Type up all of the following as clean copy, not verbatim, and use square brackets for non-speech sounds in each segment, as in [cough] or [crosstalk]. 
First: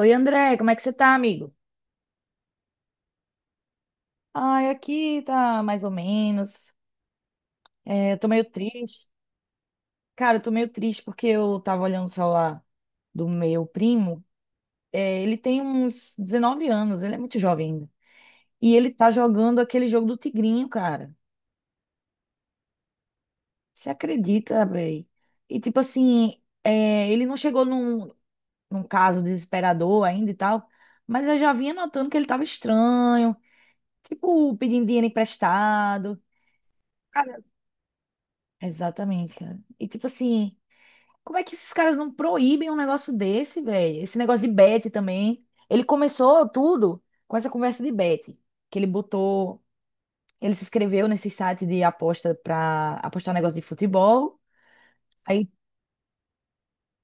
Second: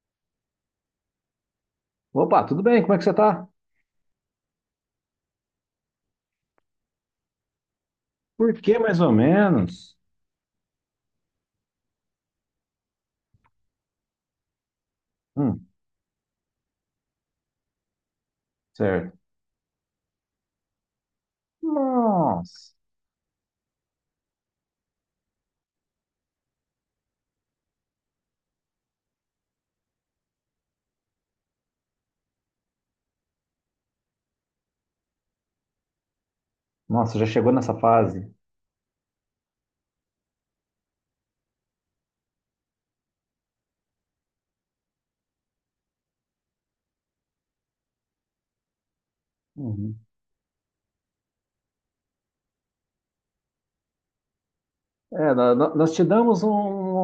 Oi, André, como é que você tá, amigo? Opa, tudo bem? Como é que você tá? Ai, aqui tá mais ou menos. É, eu tô meio Por que mais triste. ou menos? Cara, eu tô meio triste porque eu tava olhando o celular do meu primo. É, ele tem Hum, uns 19 anos, ele é muito jovem ainda. E ele tá certo. jogando aquele jogo do Tigrinho, cara. Nossa, Você acredita, véi? E tipo assim, é, ele não chegou num caso desesperador ainda e tal, mas eu já vinha notando que ele tava estranho, tipo, pedindo dinheiro emprestado. nossa, já chegou nessa fase. Exatamente, cara. E tipo assim, como é que esses caras não proíbem um negócio desse, velho? Esse negócio de bet também. Ele começou tudo com essa conversa de bet, que ele botou, Uhum. ele se inscreveu nesse site de aposta pra apostar negócio de futebol. É, Aí nós te damos um-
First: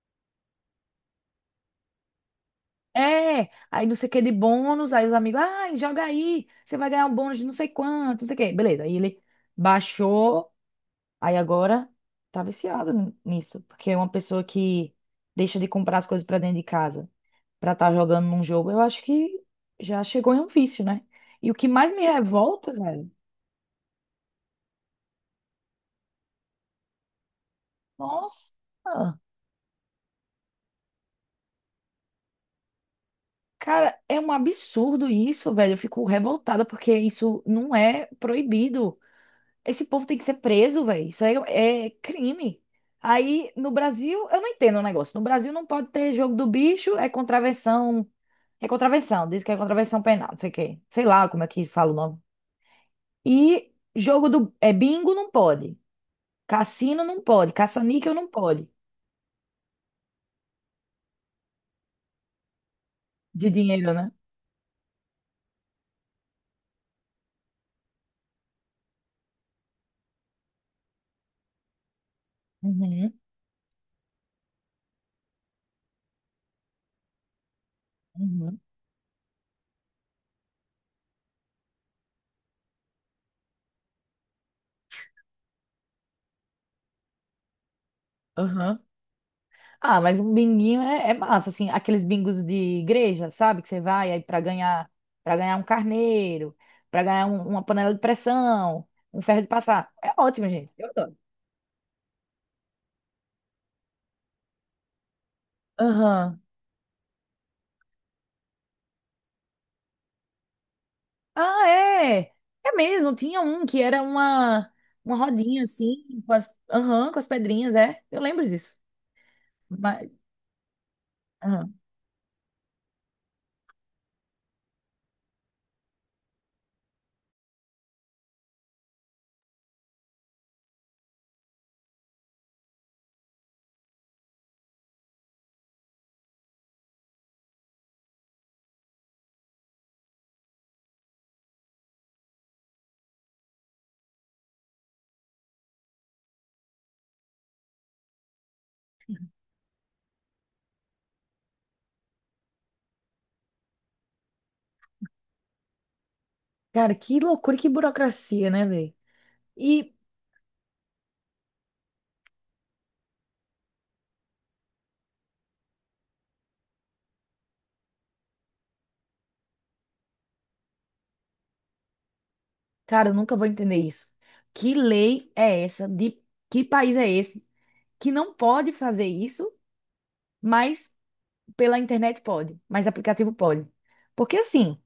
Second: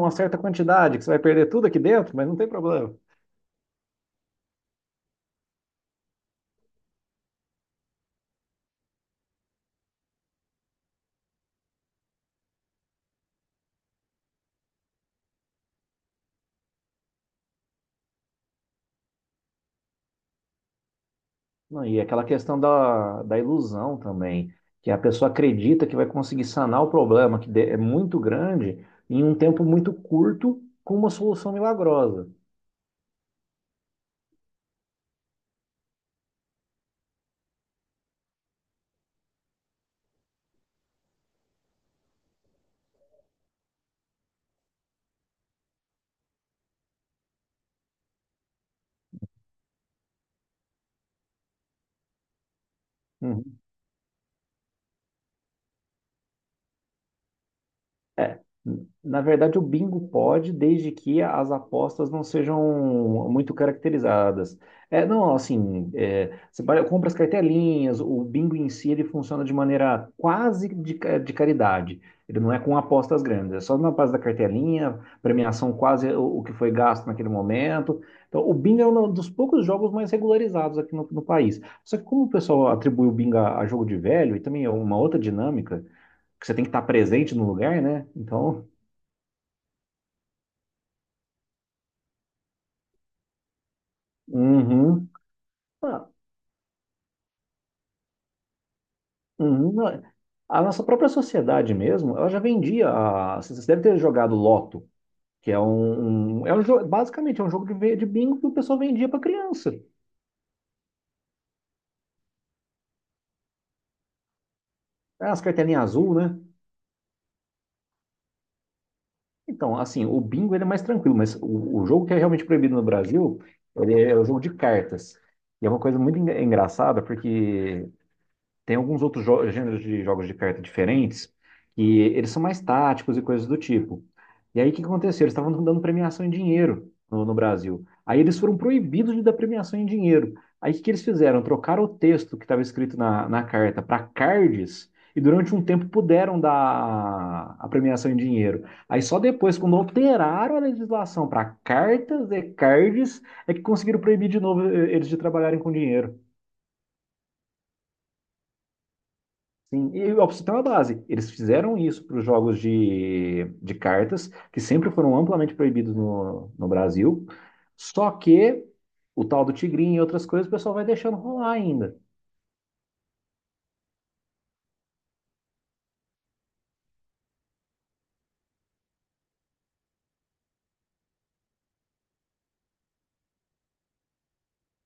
uma certa quantidade, que você vai perder tudo aqui dentro, mas não tem problema. aí não sei o que de bônus, aí os amigos, ai, joga aí, você vai ganhar um bônus de não sei quanto, não sei o que. Beleza, aí ele baixou, aí agora tá viciado nisso, porque é uma pessoa que deixa de comprar as coisas pra dentro de casa para estar jogando num jogo, eu acho que já chegou em um vício, né? E o que Não, mais e me aquela questão revolta, velho, da ilusão também, que a pessoa acredita que vai conseguir sanar o problema, é muito nossa, grande, em um tempo muito curto, com uma solução milagrosa. cara, é um absurdo isso, velho. Eu fico revoltada porque isso não é proibido. Esse povo tem que ser preso, velho. Isso aí é crime. Aí no Brasil, eu não entendo o negócio. No Brasil não pode ter jogo do bicho, é contravenção. É contravenção, diz que é contravenção penal, não sei o quê. Sei lá como é que fala o nome. Uhum. E jogo do. É bingo não pode. Cassino não pode, caça-níquel não É, pode. na verdade, o bingo pode, desde que as apostas não sejam De muito dinheiro, né? caracterizadas. É, não, assim, compra as cartelinhas, o bingo em si ele funciona de maneira quase de caridade. Ele não é com Uhum, apostas grandes, é só na base da cartelinha, premiação quase o que foi gasto naquele momento. Então, o uhum, bingo é um dos poucos jogos mais regularizados aqui no país. Só que como o pessoal atribui o bingo a jogo de velho, e também é uma outra dinâmica, que você tem que estar presente no lugar, né? Então, uhum. Ah, mas um binguinho é massa, assim, aqueles bingos de igreja, sabe? Que você vai aí para ganhar, uhum, para ganhar um ah, carneiro, para ganhar uma panela de pressão, um ferro de passar. uhum. É ótimo, A gente. nossa Eu própria adoro. sociedade mesmo, ela já vendia. Você deve ter jogado Loto, que é Aham. é um jogo, basicamente é um jogo de bingo que o pessoal vendia para criança. Ah, é. É mesmo, tinha um que era uma É as rodinha cartelinhas azul, assim, com né? as, aham, com as pedrinhas, é. Eu lembro disso. Então, assim, Mas, o bingo ele é mais tranquilo, mas aham. o jogo que é realmente proibido no Brasil, ele é o jogo de cartas. E é uma coisa muito engraçada, porque tem alguns outros gêneros de jogos de carta diferentes e eles são mais táticos e coisas do tipo. E aí o que que aconteceu? Eles estavam dando premiação em dinheiro no Brasil. Aí eles foram proibidos de dar premiação em dinheiro. Aí o que que eles fizeram? Trocaram o texto que estava escrito na carta para cards e durante um tempo puderam dar a premiação em dinheiro. Aí só depois, quando alteraram a legislação para cartas e cards, é que conseguiram proibir de novo eles de trabalharem com dinheiro. Cara, que loucura, que burocracia, né, velho? Sim, E e o Opsitão é a base. Eles fizeram isso para os jogos de cartas, que sempre foram amplamente proibidos no Brasil. Só que o tal do tigrinho e outras coisas, o pessoal vai deixando rolar ainda. Cara, eu nunca vou entender isso. Que lei é essa? De que país é esse que não pode fazer isso, mas pela internet pode, mas aplicativo pode? Porque assim,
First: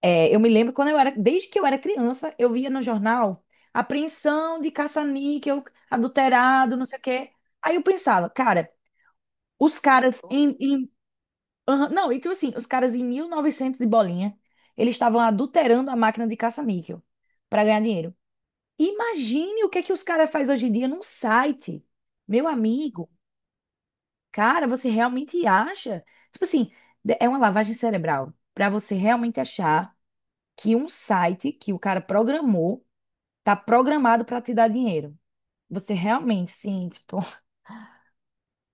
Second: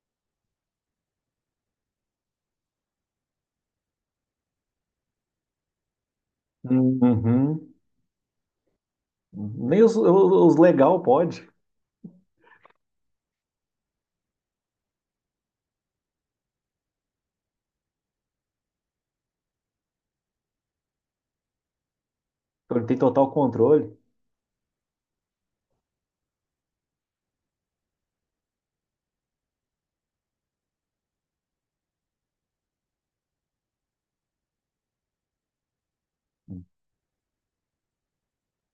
é, eu me lembro quando eu era, desde que eu era criança, eu via no jornal apreensão de caça-níquel, adulterado, não sei o quê. Uhum. Aí eu pensava, cara, os Nem os, os, caras em, os em- legal pode, aham, não, então assim, os caras em 1900 e bolinha, eles estavam adulterando a máquina de caça-níquel para ganhar dinheiro. Imagine o que é que os caras fazem hoje em dia num site. Meu porque tem amigo, total controle. cara, você realmente acha? Tipo assim, é uma lavagem cerebral para você realmente achar que um site que o cara programou tá programado para te dar dinheiro. Você realmente, sim, tipo, [laughs]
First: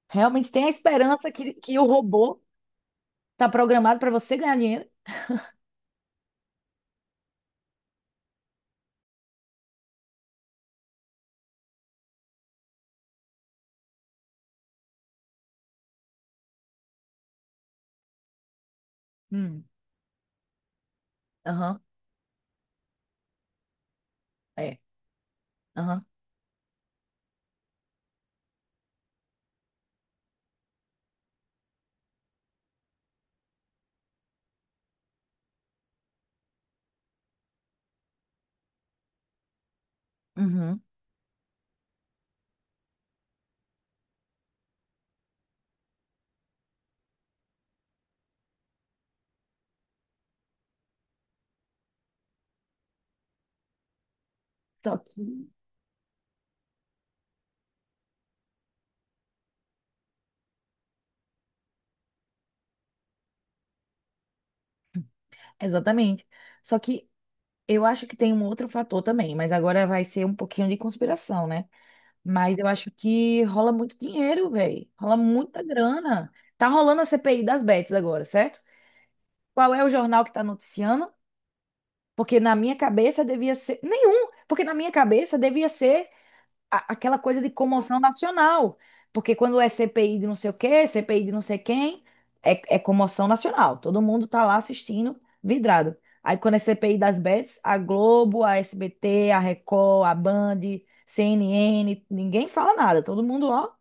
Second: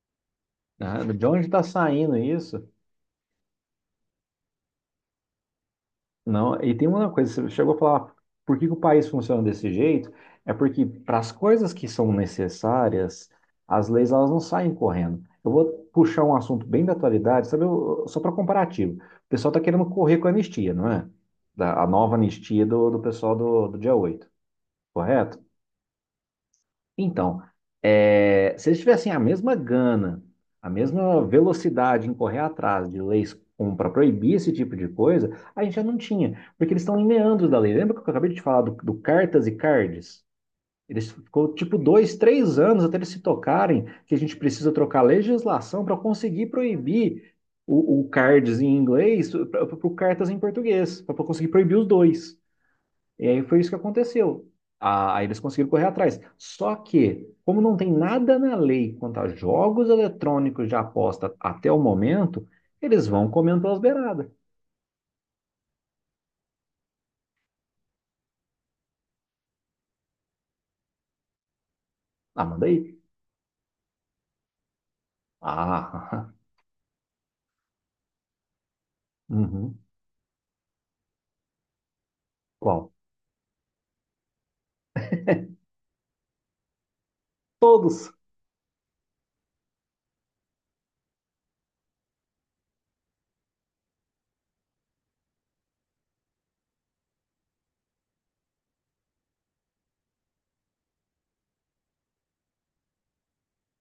realmente tem a Ah, de esperança onde que, está que o saindo robô isso? tá programado para você ganhar dinheiro? Não, e tem uma coisa, você chegou a falar, por que que o país funciona desse jeito? É porque para as coisas que são necessárias, as leis elas não saem correndo. Eu vou puxar um assunto bem da atualidade, sabe, só para comparativo. O pessoal está Hum, querendo correr com a anistia, não é? aham, A nova anistia do pessoal do dia 8, é, correto? aham, Então, se eles tivessem a mesma gana, a mesma velocidade em correr atrás de leis para proibir esse tipo de coisa, a gente já não tinha, porque eles estão em meandros da lei. Lembra que eu acabei de te falar do cartas e cards? uhum. Eles ficou tipo dois, três anos até eles se tocarem que a gente precisa trocar a legislação para conseguir proibir o cards em inglês para o cartas em português, para conseguir proibir os dois. E aí foi isso que aconteceu. Só Ah, que, aí eles conseguiram correr atrás. Só que, como não tem nada na lei quanto a jogos eletrônicos de aposta até o momento, eles vão comendo pelas beiradas. exatamente. Só que eu acho que tem um outro fator também, mas agora vai ser um pouquinho de conspiração, né? Ah, Mas eu manda acho aí. que rola muito dinheiro, velho. Rola muita grana. Ah, Tá rolando a CPI das bets agora, certo? [laughs] Qual uhum. é o jornal que tá noticiando? Porque na minha Qual? cabeça devia ser. Nenhum! Porque na minha cabeça devia ser aquela coisa de comoção Todos. nacional. Porque quando é CPI de não sei o quê, CPI de não sei quem, é comoção nacional. Todo mundo tá lá assistindo, vidrado. Aí quando é CPI das bets, a Globo, a SBT, a Record, a Band, CNN, ninguém fala nada. Todo mundo, ó,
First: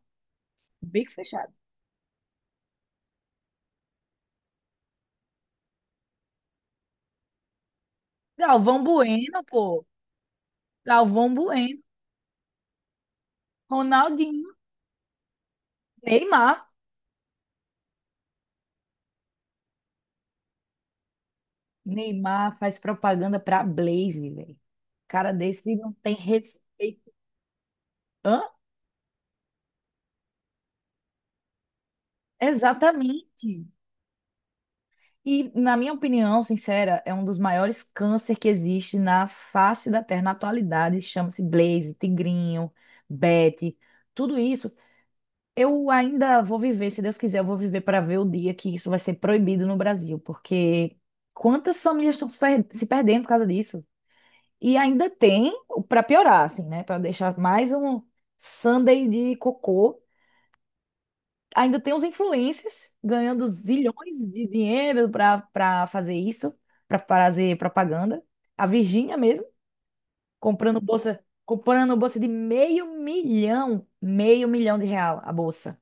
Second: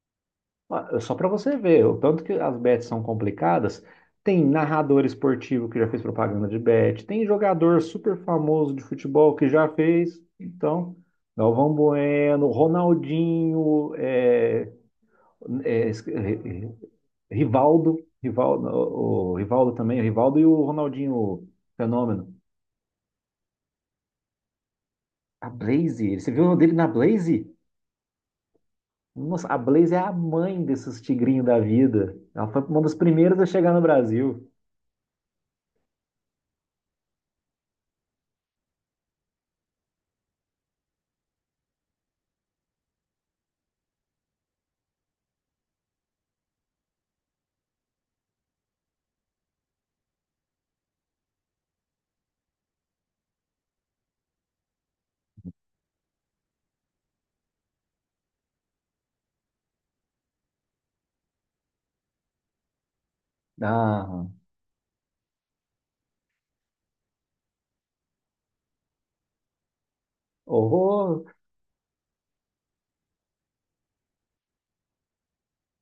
Ah, bico só para fechado. você ver, o tanto que as bets são complicadas. Tem narrador esportivo que já fez propaganda de bet, tem jogador super famoso de Galvão futebol Bueno, que já pô. fez. Então, Galvão Galvão Bueno, Bueno, Ronaldinho, Ronaldinho, é, Neymar. eh, eh, Rivaldo, o Rivaldo também, o Rivaldo e o Ronaldinho Fenômeno. Neymar faz propaganda pra Blaze, velho. Cara A desse não tem Blaze, você viu o nome dele na respeito. Blaze? Hã? Nossa, a Blaze é a mãe desses tigrinhos da vida. Ela foi uma das primeiras a Exatamente. chegar no Brasil. E, na minha opinião, sincera, é um dos maiores câncer que existe na face da Terra na atualidade. Chama-se Blaze, Tigrinho, Betty, tudo isso. Eu ainda vou viver, se Deus quiser, eu vou viver para ver o dia que isso vai ser proibido no Brasil, porque quantas famílias estão se perdendo por causa disso? E ainda tem, para piorar, assim, né? Para deixar mais um Sunday de cocô. Ainda tem os influencers ganhando zilhões Ah, de dinheiro para fazer isso, para fazer propaganda. A Virgínia mesmo horror! comprando bolsa de meio milhão de real a bolsa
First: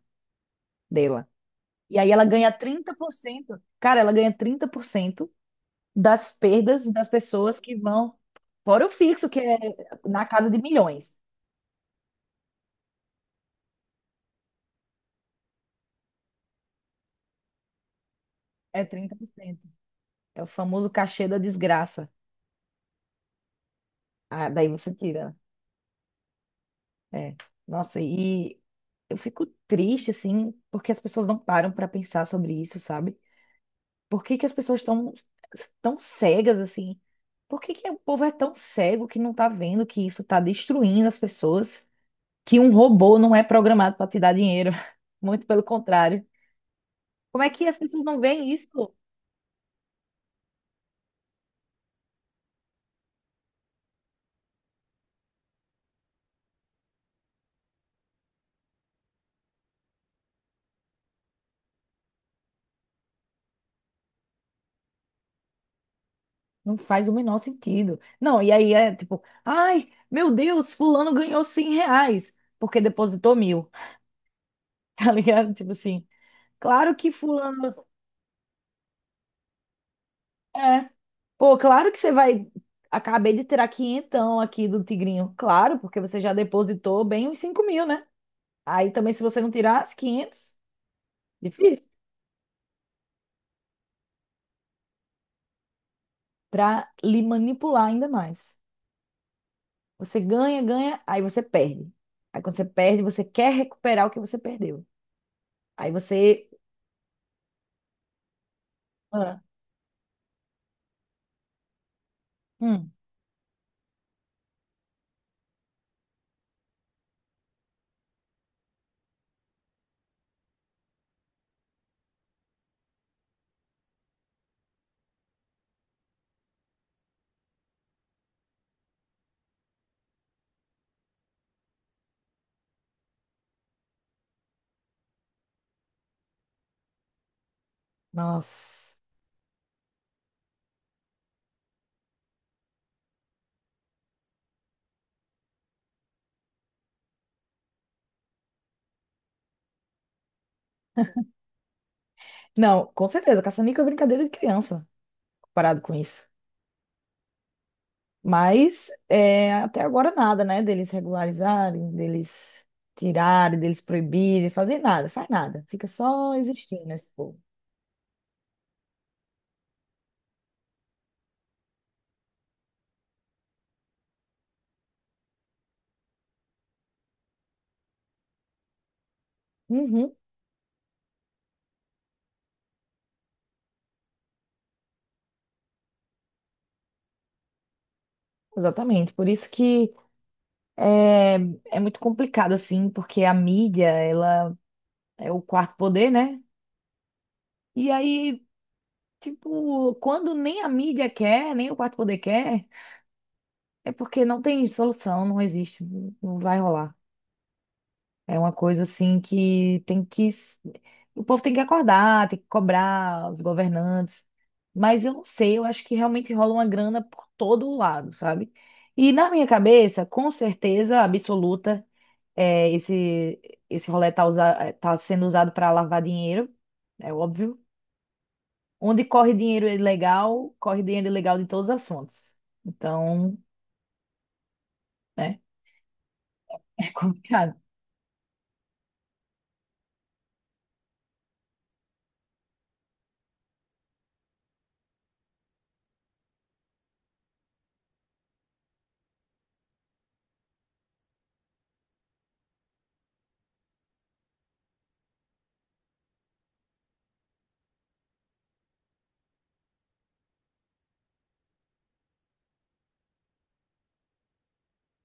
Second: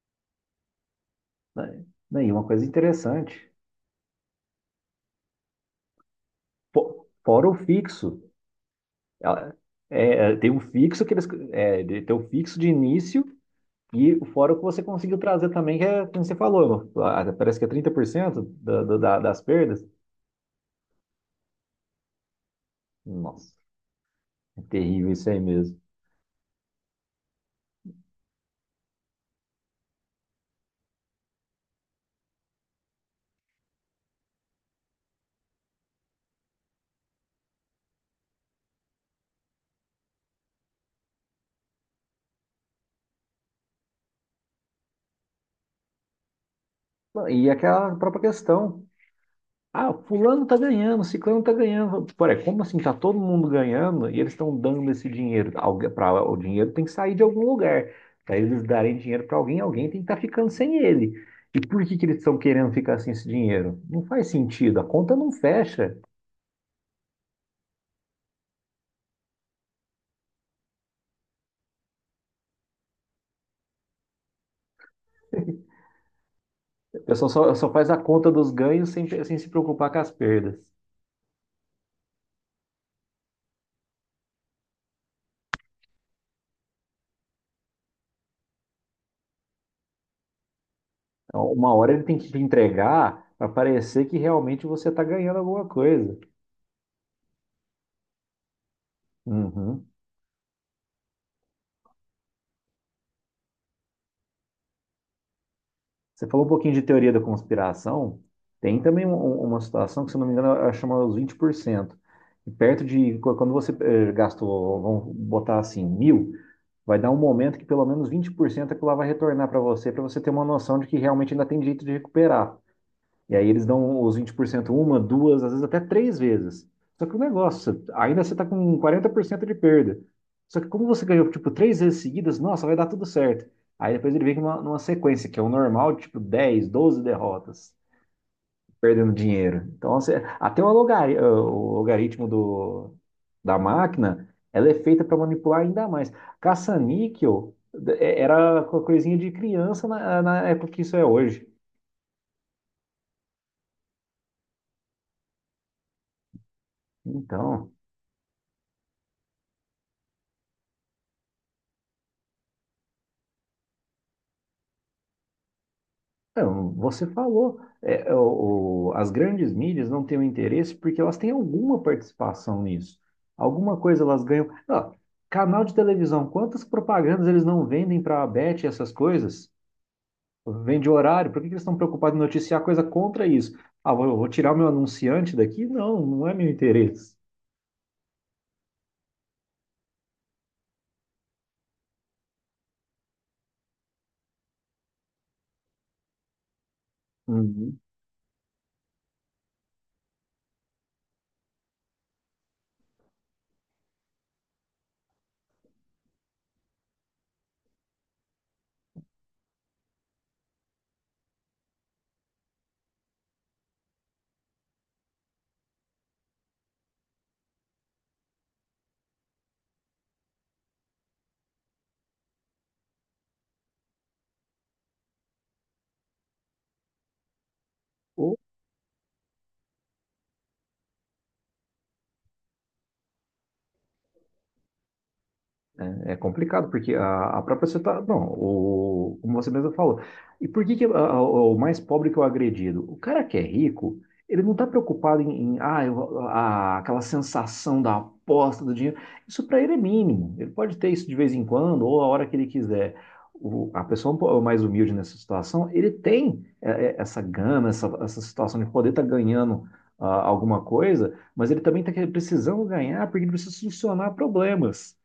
dela. Né, E aí ela né, e uma ganha coisa trinta por interessante, cento, cara, ela ganha 30% das perdas fo- das fora o pessoas que vão fixo. fora o fixo, que Ela- é na casa Tem de um fixo que milhões. eles, tem o fixo de início. E fora o que você conseguiu trazer também, que é, como você falou, parece que é 30% É da, da, trinta da- por das cento. perdas. É o famoso cachê da desgraça. Nossa, Ah, é daí você terrível tira, isso né? aí mesmo. É. Nossa, e eu fico triste, assim, porque as pessoas não param pra pensar sobre isso, sabe? Por que que as pessoas estão tão cegas, assim? Por que que o povo é tão cego que não tá vendo que isso tá destruindo as pessoas? Que um robô não é programado pra te dar dinheiro. [laughs] Muito pelo contrário. Como é E que as aquela pessoas não própria veem questão. isso? Ah, fulano tá ganhando, ciclano tá ganhando. Porra, como assim? Tá todo mundo ganhando e eles estão dando esse dinheiro. O dinheiro tem que sair de algum lugar. Para eles darem dinheiro para alguém, alguém tem que estar ficando sem ele. E por que que eles estão querendo ficar sem esse dinheiro? Não faz sentido, a conta não fecha. Não faz o menor sentido. Não, e aí é tipo, ai, meu Deus, fulano ganhou 100 reais porque depositou mil, [laughs] tá ligado? Tipo assim. Claro O que pessoal só fulano faz a conta dos ganhos sem se preocupar com as perdas. é. Pô, claro que você vai. Acabei de tirar quinhentão aqui do Tigrinho. Claro, porque você já depositou bem uns 5.000, né? Aí também, se você não tirar as 500 Então, uma difícil. hora ele tem que te entregar para parecer que realmente você está ganhando alguma coisa. Pra lhe manipular ainda mais. Uhum. Você ganha, ganha, aí você perde. Aí quando você perde, você quer recuperar o que você perdeu. Aí Você falou você. um pouquinho de teoria da conspiração. Tem também um- Ah, um- uma situação que, se eu não me engano, ela chama os 20%. E perto hum, de quando você gastou, vamos botar assim, mil, vai dar um momento que pelo menos 20% aquilo lá vai retornar para você ter uma noção de que realmente ainda tem jeito de recuperar. E aí eles dão os 20% uma, duas, às vezes até três vezes. Só que o negócio, ainda você está com 40% de perda. Só que como você ganhou, tipo, três vezes seguidas, nossa, vai dar tudo certo. Aí depois ele vem numa, numa sequência, que é o normal, tipo, 10, 12 derrotas, nossa. perdendo dinheiro. Então, você, até o logaritmo do, da máquina, ela é feita para manipular ainda mais. Caça-níquel era coisinha de criança na época que isso é hoje. Não, com certeza, caça-níquel é brincadeira de criança, comparado com isso. Então, Mas é, até agora nada, né? Deles regularizarem, deles tirarem, deles proibirem, fazer nada, faz nada. Fica só não, existindo você esse povo. falou, as grandes mídias não têm o interesse porque elas têm alguma participação nisso. Alguma coisa elas ganham. Ó, canal de televisão, quantas propagandas eles não vendem para a Bet e essas coisas? Uhum, Vende horário, por que que eles estão preocupados em noticiar coisa contra isso? Ah, vou tirar o meu anunciante daqui? Não, não é meu interesse. exatamente. Por isso que é, é muito complicado, assim, porque a mídia, ela é o quarto poder, né? Uhum. E aí, tipo, quando nem a mídia quer, nem o quarto poder quer, é porque não tem solução, não existe, não vai rolar. É uma coisa assim que tem que. O povo tem que acordar, tem que cobrar os governantes. Mas eu não sei, eu acho que realmente rola uma grana por todo lado, sabe? E na minha cabeça, com certeza absoluta, é, esse rolê tá sendo usado para lavar dinheiro, é óbvio. Onde corre dinheiro ilegal de todas as fontes. Então, né, É [laughs] complicado, é porque a complicado. própria sociedade. Não, como você mesmo falou. E por que, que o mais pobre que é o agredido? O cara que é rico, ele não está preocupado em aquela sensação da aposta do dinheiro. Isso para ele é mínimo. Ele pode ter isso de vez em quando, ou a hora que ele quiser. A pessoa um mais humilde nessa situação, ele tem essa gana, essa situação de poder estar ganhando alguma coisa, mas ele também está precisando ganhar porque ele precisa solucionar problemas.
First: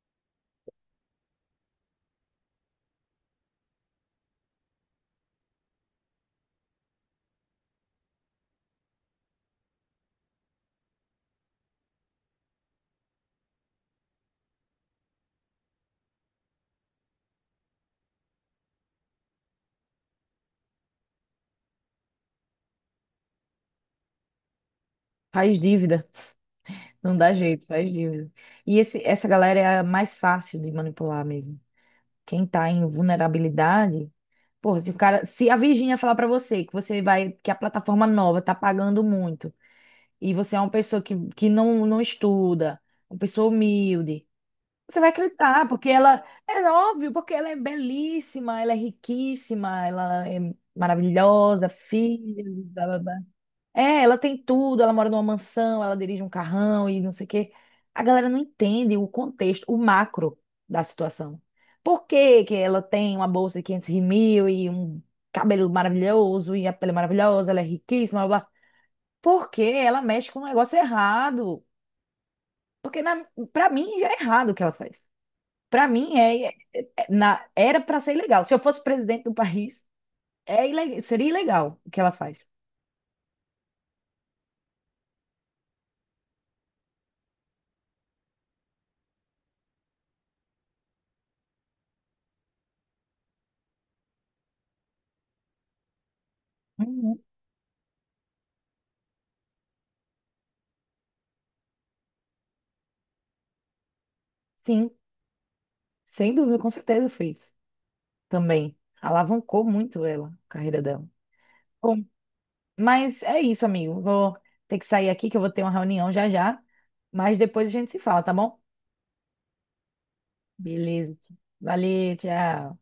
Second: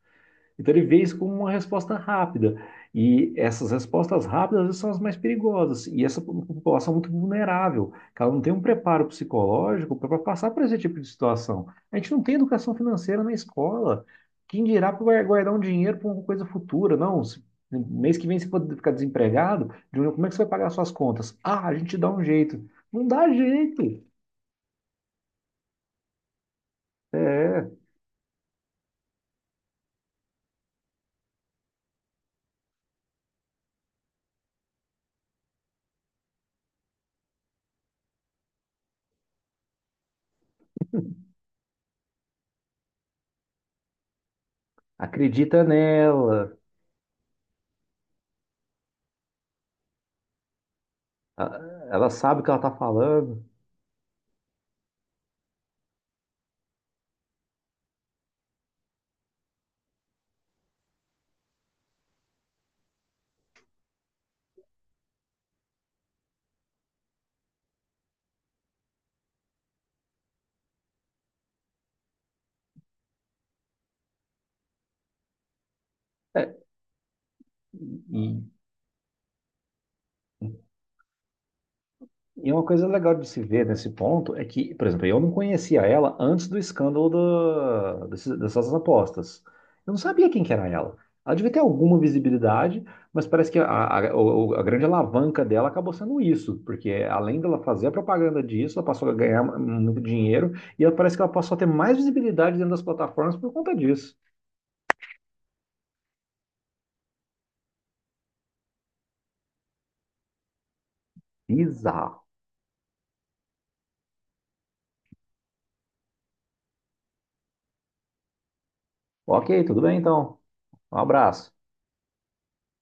Então ele vê isso como uma resposta rápida. E essas respostas rápidas às vezes, são as mais perigosas. E essa população é muito vulnerável, que ela não tem um preparo psicológico para passar por esse tipo de situação. A gente não tem educação financeira na escola. Quem dirá para guardar um dinheiro para uma coisa futura? Não, mês que vem você pode ficar desempregado, Júnior, como é que você vai pagar suas contas? Ah, a gente dá um jeito. Não dá jeito. Faz dívida. Não dá jeito, É, faz dívida. E essa galera é a mais fácil de manipular mesmo. Quem tá em vulnerabilidade, porra, se o cara, se a Virgínia falar pra você que você vai, que a plataforma nova tá pagando muito e você é uma pessoa que não estuda, uma pessoa humilde, você vai acredita acreditar, porque ela nela. é óbvio, porque ela é belíssima, ela é riquíssima, ela é A- maravilhosa, Ela sabe filha, o que ela está falando. é, ela tem tudo, ela mora numa mansão, ela dirige um carrão e não sei o quê. A galera não entende o contexto, o macro da situação. Por que que ela tem uma bolsa de 500 mil e um cabelo maravilhoso e a pele maravilhosa, ela é riquíssima, blá, blá. Porque ela mexe com um negócio errado. Porque na, Pra mim já é errado o que ela faz. Pra mim É, era pra ser e ilegal. Se eu fosse presidente do país, seria ilegal o que ela faz. E uma coisa legal de se ver nesse ponto é que, por exemplo, eu não conhecia ela antes do escândalo dessas apostas. Eu não sabia quem que era ela. Ela devia ter alguma visibilidade, mas parece que a grande alavanca dela acabou sendo isso, porque Uhum. além dela fazer a propaganda disso, ela passou a ganhar muito dinheiro e ela parece que ela passou a ter mais visibilidade dentro das plataformas por conta disso. Sim, sem dúvida, com certeza fez. Também alavancou muito ela, a carreira dela. Bom, Bizarro. mas é isso, amigo. Vou ter que sair aqui, que eu vou ter uma reunião já já. Mas depois a gente se fala, tá bom? Ok, tudo bem então. Um Beleza. abraço. Valeu, tchau.